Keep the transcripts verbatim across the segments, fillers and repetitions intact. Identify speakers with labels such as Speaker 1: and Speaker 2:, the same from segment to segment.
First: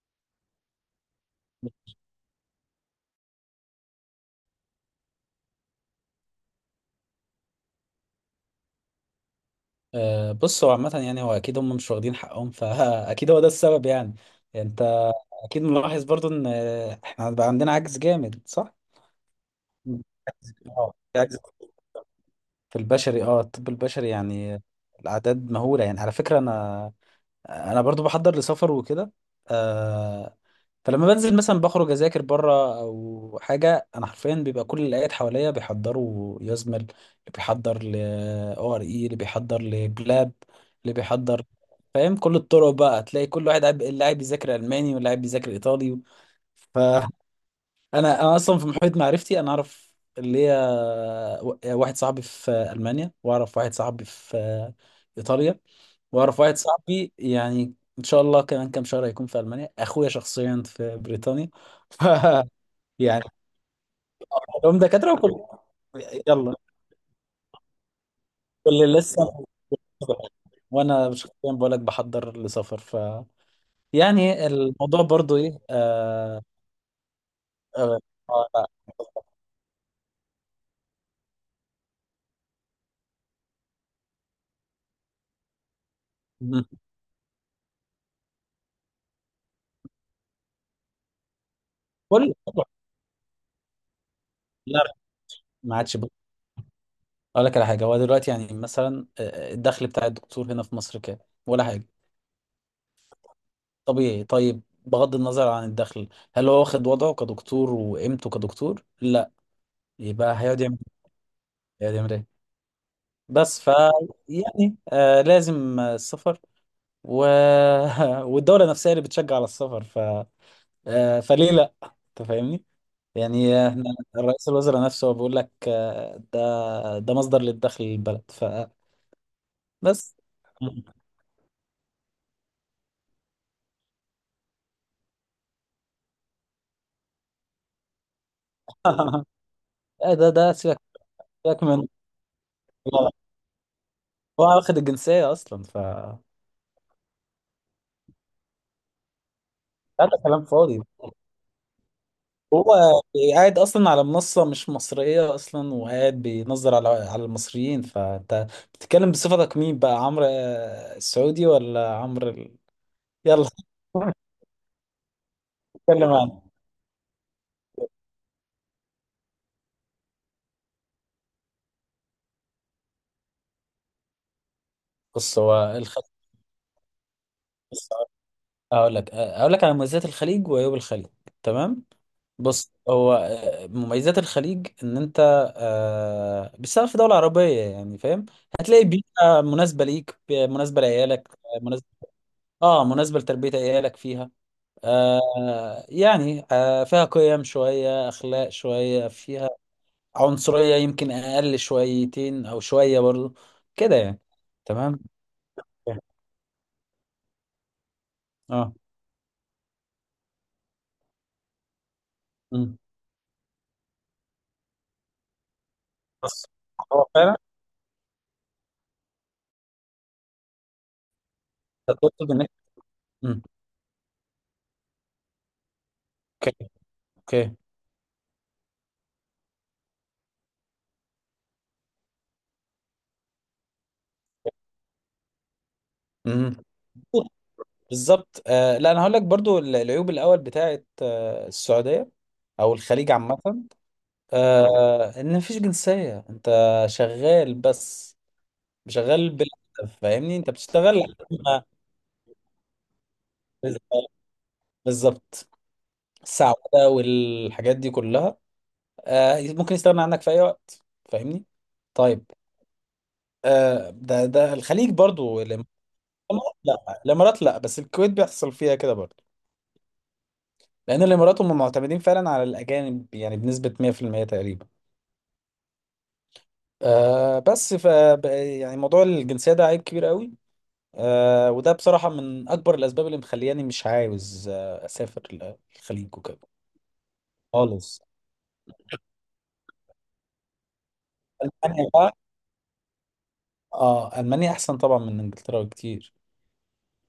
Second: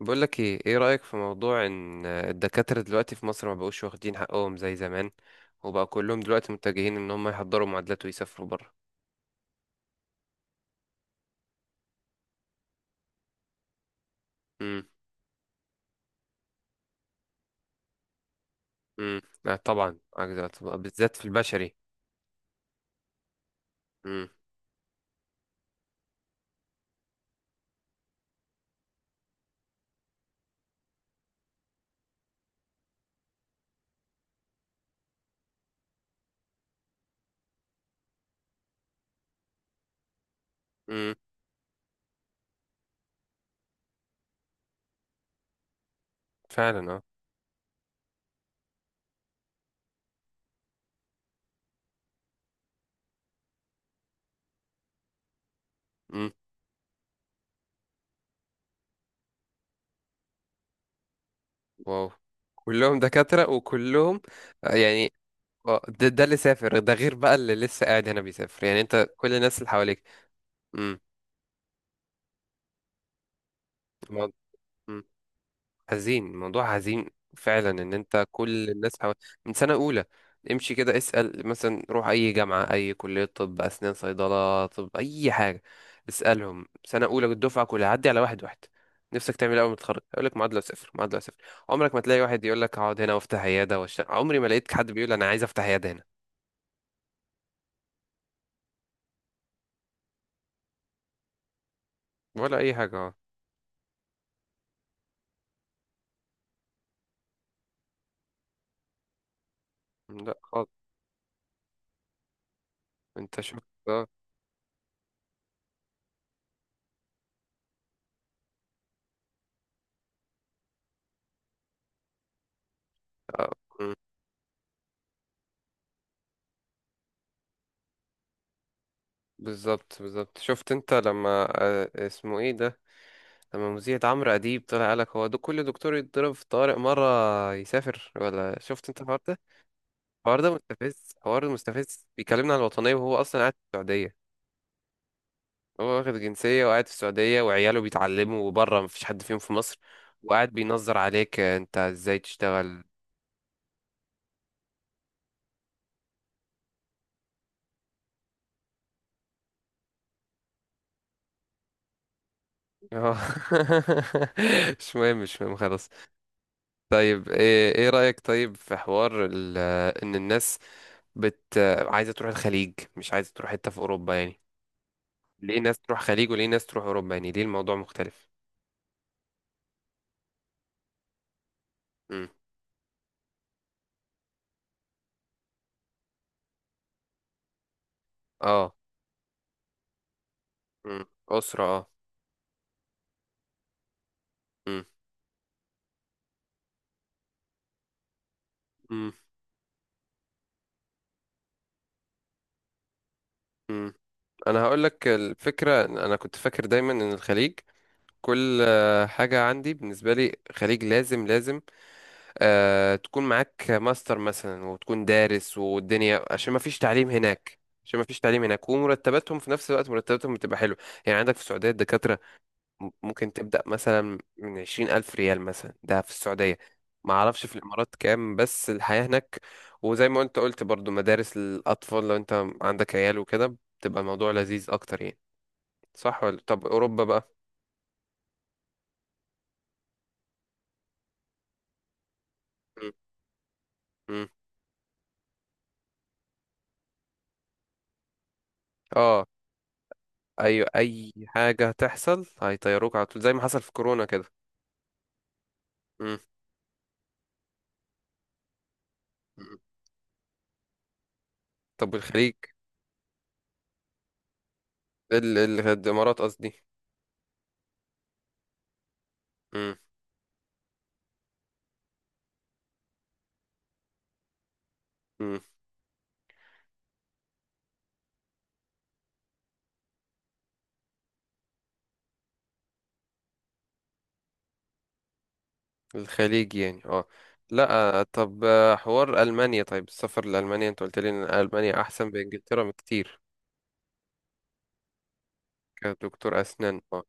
Speaker 1: بقول لك ايه ايه رأيك في موضوع ان الدكاترة دلوقتي في مصر ما بقوش واخدين حقهم زي زمان، وبقى كلهم دلوقتي متجهين ان هم يحضروا معادلات ويسافروا بره.
Speaker 2: آه، بص هو عامة يعني هو أكيد هم مش واخدين حقهم فأكيد هو ده السبب يعني
Speaker 1: امم.
Speaker 2: أنت أكيد ملاحظ برضو إن آه، إحنا بقى عندنا عجز جامد صح؟
Speaker 1: امم، لا طبعا، أجدع
Speaker 2: عجز
Speaker 1: طبعاً،
Speaker 2: اه
Speaker 1: بالذات
Speaker 2: في
Speaker 1: في
Speaker 2: عجز
Speaker 1: البشري.
Speaker 2: في البشري اه الطب البشري
Speaker 1: امم.
Speaker 2: يعني الأعداد مهولة يعني على فكرة أنا أنا برضو بحضر لسفر وكده آه، فلما بنزل مثلا بخرج اذاكر بره او حاجه انا حرفيا بيبقى كل اللي قاعد حواليا بيحضروا يزمل اللي بيحضر ل او ار اي اللي بيحضر لبلاب اللي
Speaker 1: امم.
Speaker 2: بيحضر فاهم. كل الطرق بقى تلاقي كل واحد قاعد اللي قاعد بيذاكر الماني واللي قاعد بيذاكر ايطالي.
Speaker 1: فعلا اه.
Speaker 2: فانا انا أنا اصلا في محيط معرفتي انا اعرف اللي هي واحد صاحبي في المانيا واعرف واحد صاحبي في ايطاليا
Speaker 1: امم.
Speaker 2: واعرف واحد صاحبي يعني ان شاء الله كمان كام شهر هيكون في المانيا اخويا شخصيا في بريطانيا. ف
Speaker 1: واو، كلهم
Speaker 2: يعني
Speaker 1: دكاترة وكلهم آه،
Speaker 2: هم
Speaker 1: يعني.
Speaker 2: دكاتره وكل
Speaker 1: آه، ده, ده اللي
Speaker 2: يلا
Speaker 1: سافر ده، غير بقى اللي لسه قاعد هنا بيسافر، يعني
Speaker 2: كل
Speaker 1: انت كل
Speaker 2: لسه
Speaker 1: الناس اللي حواليك.
Speaker 2: وانا شخصيا بقول لك بحضر لسفر. ف يعني الموضوع
Speaker 1: امم.
Speaker 2: برضو ايه
Speaker 1: حزين،
Speaker 2: آه
Speaker 1: الموضوع حزين. فعلا، ان
Speaker 2: آه
Speaker 1: انت
Speaker 2: آه لا.
Speaker 1: كل الناس حو... من سنة اولى، امشي كده اسأل مثلا، روح اي جامعة، اي كلية طب، اسنان، صيدلة، طب، اي حاجة،
Speaker 2: مم.
Speaker 1: اسألهم سنة اولى الدفعة كلها، عدي على واحد واحد، نفسك تعمل إيه اول ما تتخرج؟ يقول لك معادله صفر، معادله صفر. عمرك ما تلاقي
Speaker 2: كل
Speaker 1: واحد يقول لك هقعد هنا وافتح عياده واشتغل. عمري ما لقيت حد
Speaker 2: لا
Speaker 1: بيقول انا عايز افتح
Speaker 2: ما
Speaker 1: عياده
Speaker 2: عادش
Speaker 1: هنا.
Speaker 2: بقول لك على حاجه. هو دلوقتي يعني مثلا آه، الدخل بتاع الدكتور هنا في مصر كام؟ ولا حاجه
Speaker 1: ولا اي حاجه اه.
Speaker 2: طبيعي. طيب بغض النظر عن الدخل، هل هو واخد وضعه كدكتور وقيمته كدكتور؟ لا،
Speaker 1: لا
Speaker 2: يبقى هيقعد
Speaker 1: خالص.
Speaker 2: يعمل إيه؟ هيقعد يعمل ايه
Speaker 1: انت
Speaker 2: بس
Speaker 1: شفت.
Speaker 2: ف
Speaker 1: اه.
Speaker 2: يعني آه لازم آه، السفر و... والدولة نفسها اللي بتشجع على السفر. ف آه فليه لا، انت فاهمني؟
Speaker 1: آه،
Speaker 2: يعني آه، احنا
Speaker 1: مم.
Speaker 2: الرئيس الوزراء نفسه هو بيقول لك آه، ده ده مصدر للدخل للبلد.
Speaker 1: بالظبط،
Speaker 2: فبس.
Speaker 1: بالظبط. شفت انت لما آه، اسمه ايه ده، لما مذيعة عمرو أديب طلع قالك هو دو كل دكتور يتضرب في طارق مرة يسافر، ولا شفت انت الحوار ده؟
Speaker 2: ده
Speaker 1: الحوار ده
Speaker 2: ده سيبك
Speaker 1: مستفز، الحوار ده
Speaker 2: سيبك من،
Speaker 1: مستفز، بيكلمنا عن الوطنية
Speaker 2: هو
Speaker 1: وهو أصلا قاعد في السعودية.
Speaker 2: واخد الجنسية اصلا. ف
Speaker 1: هو واخد جنسية وقاعد في السعودية، وعياله بيتعلموا وبره، مفيش حد فيهم في مصر.
Speaker 2: هذا كلام
Speaker 1: وقاعد
Speaker 2: فاضي.
Speaker 1: بينظر عليك انت ازاي تشتغل.
Speaker 2: هو قاعد اصلا على منصه مش مصريه اصلا وقاعد بينظر على على المصريين. فانت بتتكلم بصفتك مين بقى؟ عمرو آه، السعودي ولا عمرو ال...
Speaker 1: اه.
Speaker 2: يلا.
Speaker 1: مش مهم، مش مهم، خلاص.
Speaker 2: نتكلم عنه.
Speaker 1: طيب، ايه ايه رأيك طيب في حوار ال- ان الناس بت عايزة تروح الخليج، مش عايزة تروح حتة في أوروبا يعني؟
Speaker 2: بص هو
Speaker 1: ليه ناس تروح
Speaker 2: الخليج
Speaker 1: خليج وليه ناس تروح اوروبا، يعني ليه الموضوع
Speaker 2: بص،
Speaker 1: مختلف؟
Speaker 2: هقول لك هقول لك على مميزات الخليج وعيوب الخليج، تمام؟
Speaker 1: امم.
Speaker 2: بص، هو آه، مميزات الخليج ان انت آه، بتشتغل في دوله عربيه، يعني فاهم.
Speaker 1: اه.
Speaker 2: هتلاقي بيئه مناسبه ليك، مناسبه
Speaker 1: امم.
Speaker 2: لعيالك،
Speaker 1: اسره اه.
Speaker 2: مناسبه، اه مناسبه لتربيه عيالك فيها.
Speaker 1: امم.
Speaker 2: آه يعني آه فيها قيم شوية، أخلاق شوية،
Speaker 1: امم.
Speaker 2: فيها عنصرية يمكن أقل شويتين أو شوية برضو،
Speaker 1: امم.
Speaker 2: كده يعني.
Speaker 1: انا هقول
Speaker 2: تمام.
Speaker 1: لك الفكره، انا كنت فاكر دايما ان الخليج، كل
Speaker 2: اه.
Speaker 1: آه، حاجه عندي بالنسبه لي، خليج لازم لازم
Speaker 2: أمم.
Speaker 1: آه تكون معاك ماستر مثلا، وتكون دارس والدنيا،
Speaker 2: بس
Speaker 1: عشان ما فيش
Speaker 2: هو
Speaker 1: تعليم
Speaker 2: فعلا.
Speaker 1: هناك. عشان ما فيش تعليم هناك، ومرتباتهم في نفس الوقت مرتباتهم بتبقى حلوه. يعني عندك في السعوديه الدكاتره
Speaker 2: تقصد إنك
Speaker 1: م- ممكن
Speaker 2: أمم.
Speaker 1: تبدأ مثلا من عشرين ألف ريال، مثلا ده في
Speaker 2: اوكي.
Speaker 1: السعودية. ما أعرفش في
Speaker 2: اوكي.
Speaker 1: الإمارات كام، بس الحياة هناك وزي ما أنت قلت برضو مدارس الأطفال، لو أنت عندك عيال وكده بتبقى الموضوع لذيذ أكتر يعني. صح ولا؟
Speaker 2: أمم.
Speaker 1: طب أوروبا بقى؟
Speaker 2: بالظبط. آه لا أنا هقول لك برضو ال- العيوب الأول بتاعت آه السعودية أو
Speaker 1: م-
Speaker 2: الخليج عامة.
Speaker 1: م.
Speaker 2: آه إن مفيش جنسية. أنت شغال بس
Speaker 1: اه.
Speaker 2: شغال بلا هدف، فاهمني؟ أنت
Speaker 1: أيوة، أي
Speaker 2: بتشتغل.
Speaker 1: حاجة هتحصل هيطيروك على طول، زي ما حصل في كورونا كده.
Speaker 2: بالظبط.
Speaker 1: م-
Speaker 2: السعودة والحاجات دي كلها آه،
Speaker 1: م.
Speaker 2: ممكن يستغنى عنك في أي وقت، فاهمني؟
Speaker 1: طب
Speaker 2: طيب،
Speaker 1: والخليج؟
Speaker 2: آه، ده ده الخليج
Speaker 1: ال-
Speaker 2: برضو،
Speaker 1: ال-
Speaker 2: الإمارات.
Speaker 1: الإمارات قصدي.
Speaker 2: لا الإمارات لا، بس الكويت بيحصل فيها كده برضو.
Speaker 1: م-
Speaker 2: لأن الإمارات هم معتمدين فعلا على الأجانب يعني بنسبة مية في المية تقريبا.
Speaker 1: م.
Speaker 2: آه، بس ف ب- يعني موضوع الجنسية ده عيب كبير قوي. آه، وده بصراحة من أكبر الأسباب اللي مخلياني مش عاوز آه، أسافر ل- الخليج وكده
Speaker 1: الخليج يعني اه. لا.
Speaker 2: خالص.
Speaker 1: آه، طب، آه، حوار ألمانيا، طيب السفر لألمانيا، انت قلت لي ان ألمانيا
Speaker 2: ألمانيا
Speaker 1: احسن
Speaker 2: بقى،
Speaker 1: بإنجلترا بكتير،
Speaker 2: اه المانيا احسن طبعا من انجلترا بكتير.
Speaker 1: كدكتور أسنان اه.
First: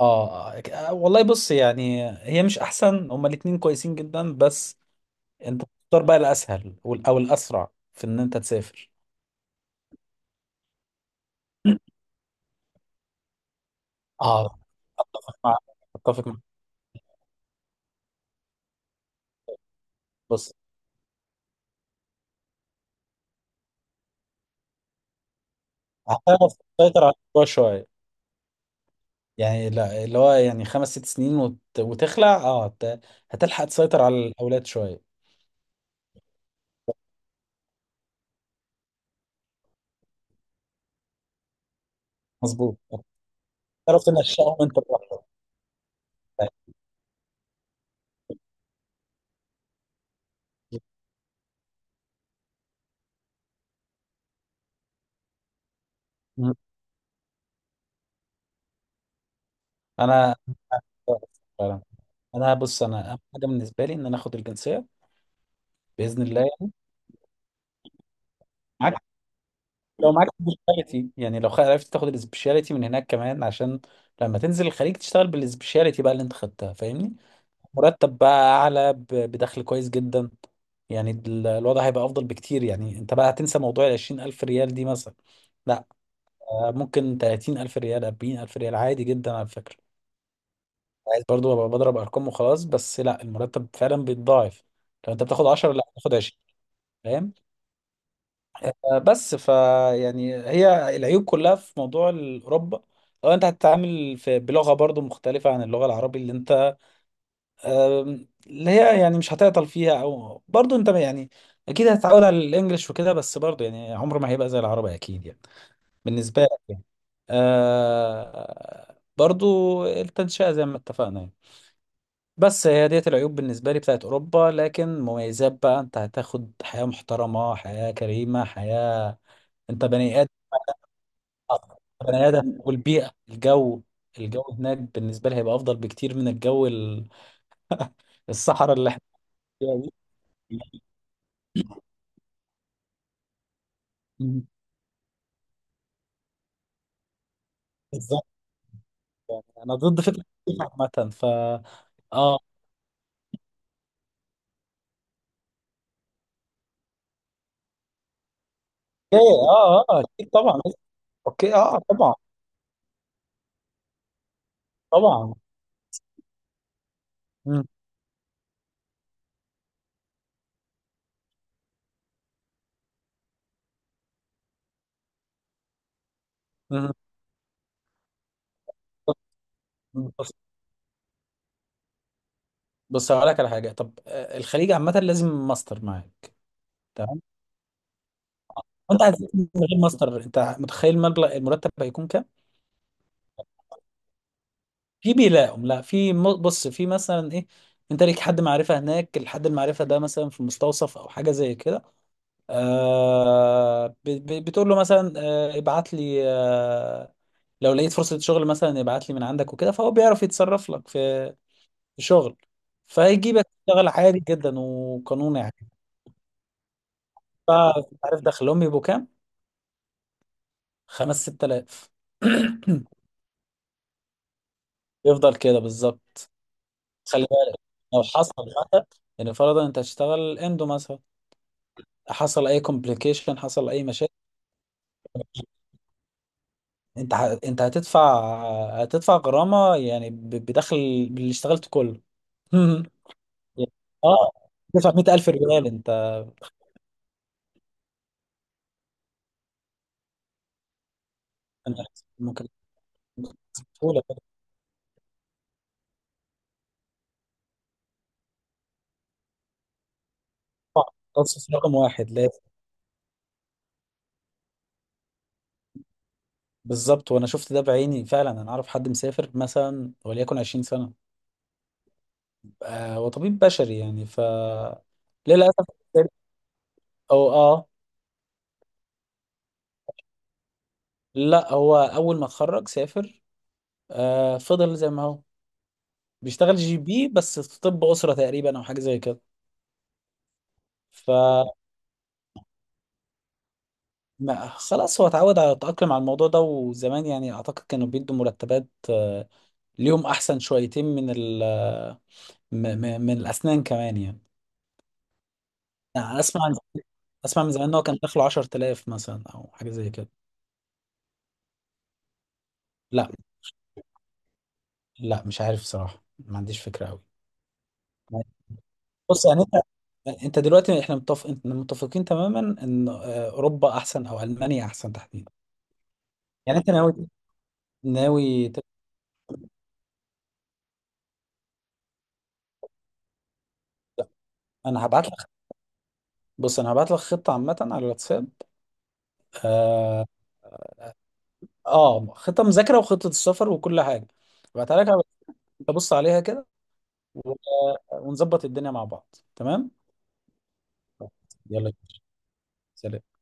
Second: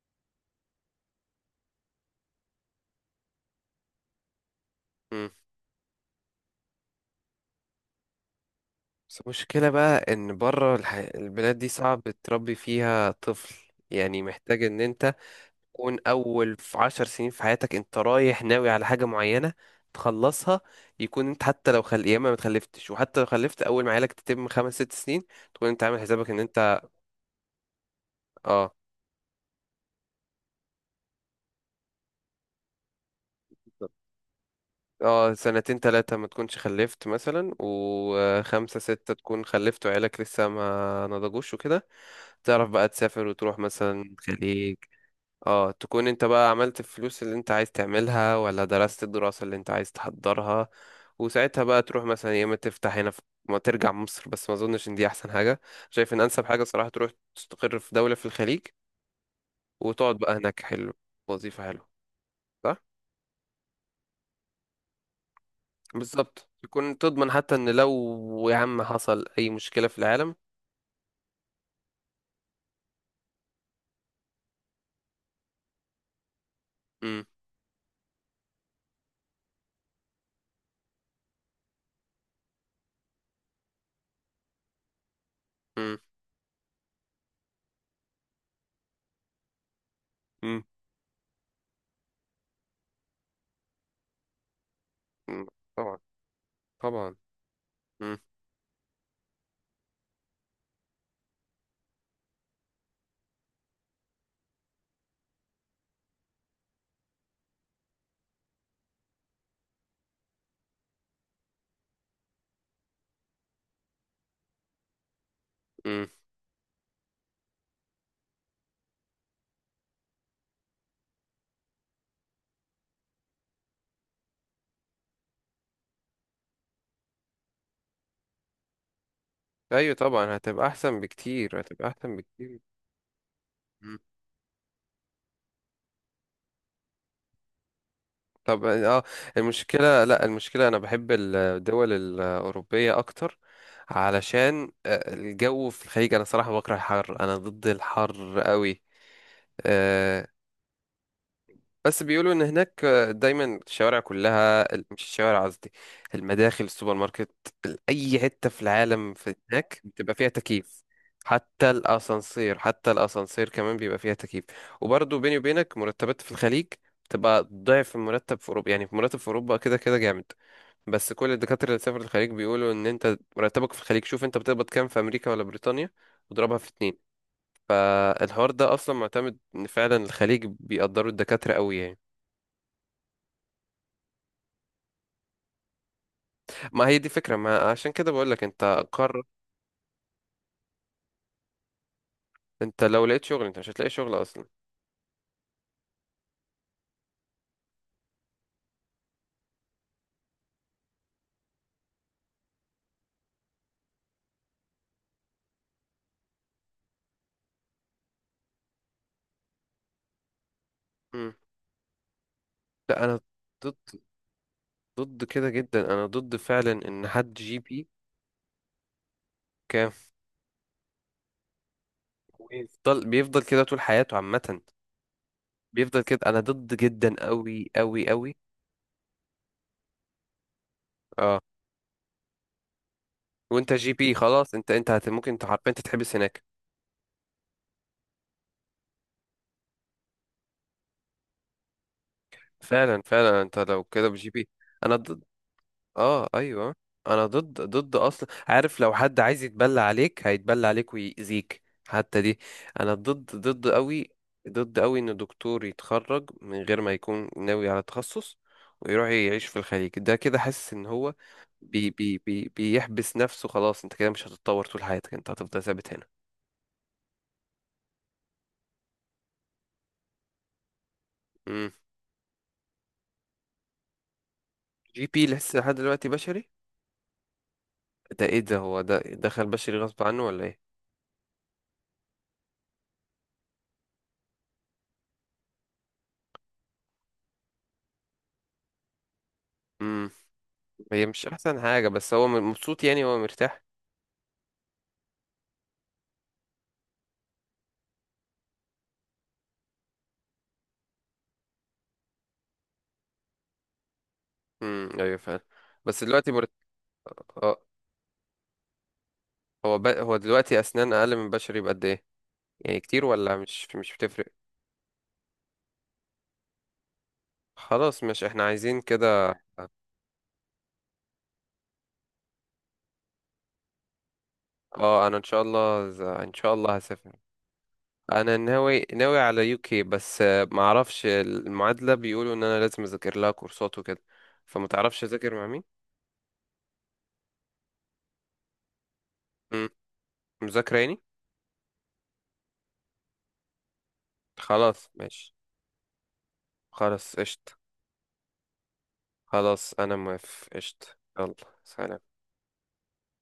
Speaker 2: اه آه، والله بص، يعني هي مش احسن، هما الاتنين كويسين جدا، بس
Speaker 1: مم.
Speaker 2: انت تختار بقى الاسهل وال- او الاسرع في ان انت تسافر.
Speaker 1: بس المشكلة بقى ان بره الح... البلاد دي صعب تربي فيها طفل، يعني
Speaker 2: اه.
Speaker 1: محتاج ان انت
Speaker 2: مع-
Speaker 1: تكون
Speaker 2: اتفق معاك.
Speaker 1: اول في عشر سنين في حياتك، انت رايح ناوي على حاجة معينة
Speaker 2: بص،
Speaker 1: تخلصها، يكون انت حتى لو خل... يا اما ما تخلفتش، وحتى لو خلفت اول ما عيالك تتم خمس ست سنين تكون انت عامل حسابك ان
Speaker 2: هتعرف
Speaker 1: انت
Speaker 2: تسيطر على الموضوع شويه،
Speaker 1: اه.
Speaker 2: يعني لا. اللي هو يعني خمس ست سنين وت... وتخلع، اه هت... هتلحق تسيطر على الاولاد شويه.
Speaker 1: اه، سنتين تلاتة ما تكونش خلفت مثلا، وخمسة ستة تكون خلفت وعيالك لسه ما نضجوش وكده. تعرف
Speaker 2: مظبوط.
Speaker 1: بقى تسافر وتروح مثلا
Speaker 2: تعرف تنشأهم انت
Speaker 1: الخليج.
Speaker 2: براحتك.
Speaker 1: اه، تكون انت بقى عملت الفلوس اللي انت عايز تعملها، ولا درست الدراسة اللي انت عايز تحضرها. وساعتها بقى تروح مثلا، يا اما تفتح هنا في، ما ترجع مصر، بس ما اظنش ان دي احسن حاجة. شايف ان انسب
Speaker 2: مم.
Speaker 1: حاجة صراحة تروح تستقر في دولة في الخليج، وتقعد
Speaker 2: انا
Speaker 1: بقى هناك. حلو، وظيفة
Speaker 2: فعلا.
Speaker 1: حلوة.
Speaker 2: انا
Speaker 1: صح؟
Speaker 2: بص، انا اهم حاجه بالنسبه لي ان انا اخد الجنسيه. باذن الله
Speaker 1: بالظبط، تكون تضمن حتى ان لو يا عم
Speaker 2: معاك،
Speaker 1: حصل اي مشكلة في
Speaker 2: لو معاك
Speaker 1: العالم.
Speaker 2: سبيشاليتي يعني، لو خ- عرفت تاخد السبيشاليتي من هناك كمان عشان لما تنزل الخليج تشتغل بالسبيشاليتي بقى اللي انت خدتها، فاهمني؟
Speaker 1: مم.
Speaker 2: مرتب بقى اعلى ب- بدخل كويس جدا، يعني ال- الوضع هيبقى افضل بكتير. يعني انت بقى هتنسى موضوع ال عشرين الف ريال دي مثلا، لا
Speaker 1: مم.
Speaker 2: آه، ممكن تلاتين الف ريال، اربعين الف ريال، عادي جدا على فكرة.
Speaker 1: مم.
Speaker 2: عايز برضو ابقى بضرب ارقام وخلاص، بس لا، المرتب فعلا بيتضاعف. لو انت
Speaker 1: مم.
Speaker 2: بتاخد عشرة لا
Speaker 1: طبعا،
Speaker 2: بتاخد عشرين،
Speaker 1: طبعا.
Speaker 2: فاهم؟
Speaker 1: مم.
Speaker 2: آه، بس ف يعني هي العيوب كلها في موضوع اوروبا، لو انت هتتعامل في بلغه برضو مختلفه عن اللغه العربي اللي انت آم، اللي هي يعني مش هتعطل فيها، او برضو انت يعني اكيد هتتعود على الانجليش وكده، بس برضو يعني عمره ما هيبقى زي العربي اكيد يعني،
Speaker 1: مم.
Speaker 2: بالنسبه لك يعني. آه، برضو التنشئه زي ما اتفقنا يعني. بس هي ديت العيوب بالنسبه لي بتاعت اوروبا، لكن مميزات بقى، انت هتاخد حياه محترمه، حياه كريمه، حياه انت
Speaker 1: ايوه
Speaker 2: بني ادم.
Speaker 1: طبعا، هتبقى احسن بكتير، هتبقى احسن
Speaker 2: بني ادم،
Speaker 1: بكتير.
Speaker 2: والبيئه، الجو
Speaker 1: مم.
Speaker 2: الجو هناك بالنسبه لي هيبقى افضل بكتير من الجو ال-
Speaker 1: طب
Speaker 2: الصحراء اللي احنا
Speaker 1: اه،
Speaker 2: فيها دي.
Speaker 1: المشكلة، لا المشكلة انا بحب الدول الاوروبية اكتر،
Speaker 2: مم.
Speaker 1: علشان آه، الجو في الخليج. انا صراحة بكره الحر، انا ضد
Speaker 2: بالظبط.
Speaker 1: الحر قوي.
Speaker 2: يعني انا ضد فكره الصيف عامه. ف
Speaker 1: بس بيقولوا
Speaker 2: اه.
Speaker 1: ان هناك دايما الشوارع كلها، مش الشوارع قصدي، المداخل، السوبر ماركت، اي حته في العالم
Speaker 2: اوكي.
Speaker 1: في
Speaker 2: اه.
Speaker 1: هناك
Speaker 2: اه. آه،
Speaker 1: بتبقى فيها
Speaker 2: اكيد طبعا.
Speaker 1: تكييف.
Speaker 2: اوكي.
Speaker 1: حتى
Speaker 2: اه. آه، طبعا.
Speaker 1: الاسانسير، حتى الاسانسير كمان بيبقى فيها تكييف. وبرضه
Speaker 2: طبعا.
Speaker 1: بيني وبينك، مرتبات في الخليج تبقى
Speaker 2: مم.
Speaker 1: ضعف المرتب في اوروبا. يعني في مرتب في اوروبا كده كده جامد، بس كل الدكاتره اللي سافروا الخليج بيقولوا ان انت مرتبك في الخليج، شوف انت بتقبض كام في امريكا ولا بريطانيا واضربها في
Speaker 2: مم.
Speaker 1: اتنين. فالحوار ده اصلا معتمد ان فعلا
Speaker 2: بص
Speaker 1: الخليج بيقدروا الدكاتره قوي يعني.
Speaker 2: بص هقول لك على حاجه. طب آه، الخليج عامه لازم ماستر معاك،
Speaker 1: ما هي دي
Speaker 2: تمام؟
Speaker 1: فكرة، ما عشان كده بقول لك انت
Speaker 2: وانت عايز
Speaker 1: قرر.
Speaker 2: من غير ماستر، انت متخيل مبلغ المرتب هيكون كام؟
Speaker 1: انت لو لقيت شغل، انت مش هتلاقي شغل اصلا.
Speaker 2: في بيلاقوا لا في م- بص، في مثلا ايه، انت ليك حد معرفة هناك، الحد المعرفة ده مثلا في مستوصف او حاجة زي كده، آه ب- ب- بتقول له مثلا آه ابعت لي آه لو لقيت فرصة شغل، مثلا ابعت لي من عندك وكده، فهو بيعرف يتصرف لك في
Speaker 1: مم.
Speaker 2: في شغل،
Speaker 1: لا انا
Speaker 2: فيجيبك
Speaker 1: ضد،
Speaker 2: تشتغل عادي جدا
Speaker 1: ضد
Speaker 2: وقانوني
Speaker 1: كده
Speaker 2: يعني.
Speaker 1: جدا، انا ضد فعلا ان حد جي بي
Speaker 2: فعارف دخلهم بيبقوا كام؟
Speaker 1: كان،
Speaker 2: خمس ست آلاف.
Speaker 1: ويفضل بيفضل كده طول حياته عامة.
Speaker 2: يفضل كده
Speaker 1: بيفضل كده.
Speaker 2: بالظبط.
Speaker 1: انا ضد جدا
Speaker 2: خلي بالك،
Speaker 1: قوي
Speaker 2: لو
Speaker 1: قوي
Speaker 2: حصل،
Speaker 1: قوي.
Speaker 2: حتى يعني فرضا انت هتشتغل اندو مثلا،
Speaker 1: اه
Speaker 2: حصل اي كومبليكيشن، حصل
Speaker 1: وانت
Speaker 2: اي
Speaker 1: جي
Speaker 2: مشاكل،
Speaker 1: بي خلاص، انت انت هت، ممكن انت حرفيا تتحبس هناك.
Speaker 2: انت ه... انت هتدفع، هتدفع غرامة يعني ب... بدخل اللي اشتغلته كله.
Speaker 1: فعلا، فعلا، انت
Speaker 2: يعني
Speaker 1: لو كده بجي
Speaker 2: اه
Speaker 1: بي.
Speaker 2: تدفع
Speaker 1: انا ضد.
Speaker 2: مائة ألف ريال انت.
Speaker 1: اه ايوه، انا ضد ضد اصلا، عارف لو حد عايز يتبلى عليك هيتبلى عليك ويأذيك
Speaker 2: أنت
Speaker 1: حتى دي.
Speaker 2: ممكن
Speaker 1: انا ضد ضد
Speaker 2: بسهولة
Speaker 1: قوي، ضد قوي ان دكتور يتخرج من غير ما يكون ناوي على تخصص ويروح يعيش في الخليج. ده كده حاسس ان
Speaker 2: تدفع.
Speaker 1: هو
Speaker 2: تخصص رقم
Speaker 1: بي
Speaker 2: واحد
Speaker 1: بي
Speaker 2: لازم.
Speaker 1: بي بيحبس نفسه، خلاص انت كده مش هتتطور طول حياتك، انت هتفضل ثابت هنا.
Speaker 2: بالظبط، وانا شفت ده بعيني فعلا. انا اعرف حد مسافر مثلا وليكن عشرين سنة
Speaker 1: امم.
Speaker 2: آه وطبيب بشري يعني. ف
Speaker 1: جي بي لسه
Speaker 2: للاسف.
Speaker 1: لحد دلوقتي بشري؟
Speaker 2: او اه
Speaker 1: ده ايه ده، هو ده دخل بشري غصب عنه ولا ايه؟
Speaker 2: لا، هو اول ما اتخرج سافر آه فضل زي ما هو بيشتغل جي بي، بس في طب أسرة تقريبا أو حاجة زي كده.
Speaker 1: امم. هي
Speaker 2: ف
Speaker 1: مش احسن حاجة بس هو مبسوط يعني هو مرتاح.
Speaker 2: ما- خلاص، هو اتعود على التأقلم على الموضوع ده. وزمان يعني أعتقد كانوا بيدوا مرتبات آه، ليهم أحسن شويتين من ال آه، م- م- من الأسنان كمان يعني.
Speaker 1: امم، ايوه فعلا. بس
Speaker 2: أنا
Speaker 1: دلوقتي
Speaker 2: أسمع،
Speaker 1: مرت...
Speaker 2: أسمع من
Speaker 1: اه.
Speaker 2: زمان إن هو كان داخله عشر آلاف مثلا أو حاجة
Speaker 1: هو ب...
Speaker 2: زي كده.
Speaker 1: هو دلوقتي اسنان اقل من بشري بقد ايه؟ يعني كتير
Speaker 2: لا،
Speaker 1: ولا مش مش بتفرق؟
Speaker 2: لا، مش عارف صراحة، ما عنديش فكرة أوي.
Speaker 1: خلاص، مش احنا عايزين
Speaker 2: بص
Speaker 1: كده.
Speaker 2: يعني أنت انت دلوقتي احنا متفق... احنا متفقين تماما ان آه، اوروبا احسن او المانيا احسن
Speaker 1: اه انا ان
Speaker 2: تحديدا.
Speaker 1: شاء الله ز- ان شاء
Speaker 2: يعني انت
Speaker 1: الله
Speaker 2: ناوي
Speaker 1: هسافر. انا
Speaker 2: ناوي
Speaker 1: ناوي ناوي على يوكي، بس آه، ما اعرفش المعادله، بيقولوا ان انا لازم اذاكر لها كورسات وكده، فما
Speaker 2: انا
Speaker 1: تعرفش
Speaker 2: هبعت لك
Speaker 1: اذاكر مع مين؟
Speaker 2: بص، انا هبعت لك خطه عامه على الواتساب.
Speaker 1: امم، مذاكره يعني.
Speaker 2: اه، خطه مذاكره وخطه السفر وكل حاجه. هبعتها لك
Speaker 1: خلاص
Speaker 2: على-
Speaker 1: ماشي.
Speaker 2: تبص عليها كده،
Speaker 1: خلاص
Speaker 2: و-
Speaker 1: قشطه.
Speaker 2: ونظبط الدنيا مع بعض، تمام؟
Speaker 1: خلاص انا موافق قشطه. يلا.
Speaker 2: يلا.
Speaker 1: سلام.
Speaker 2: سلام.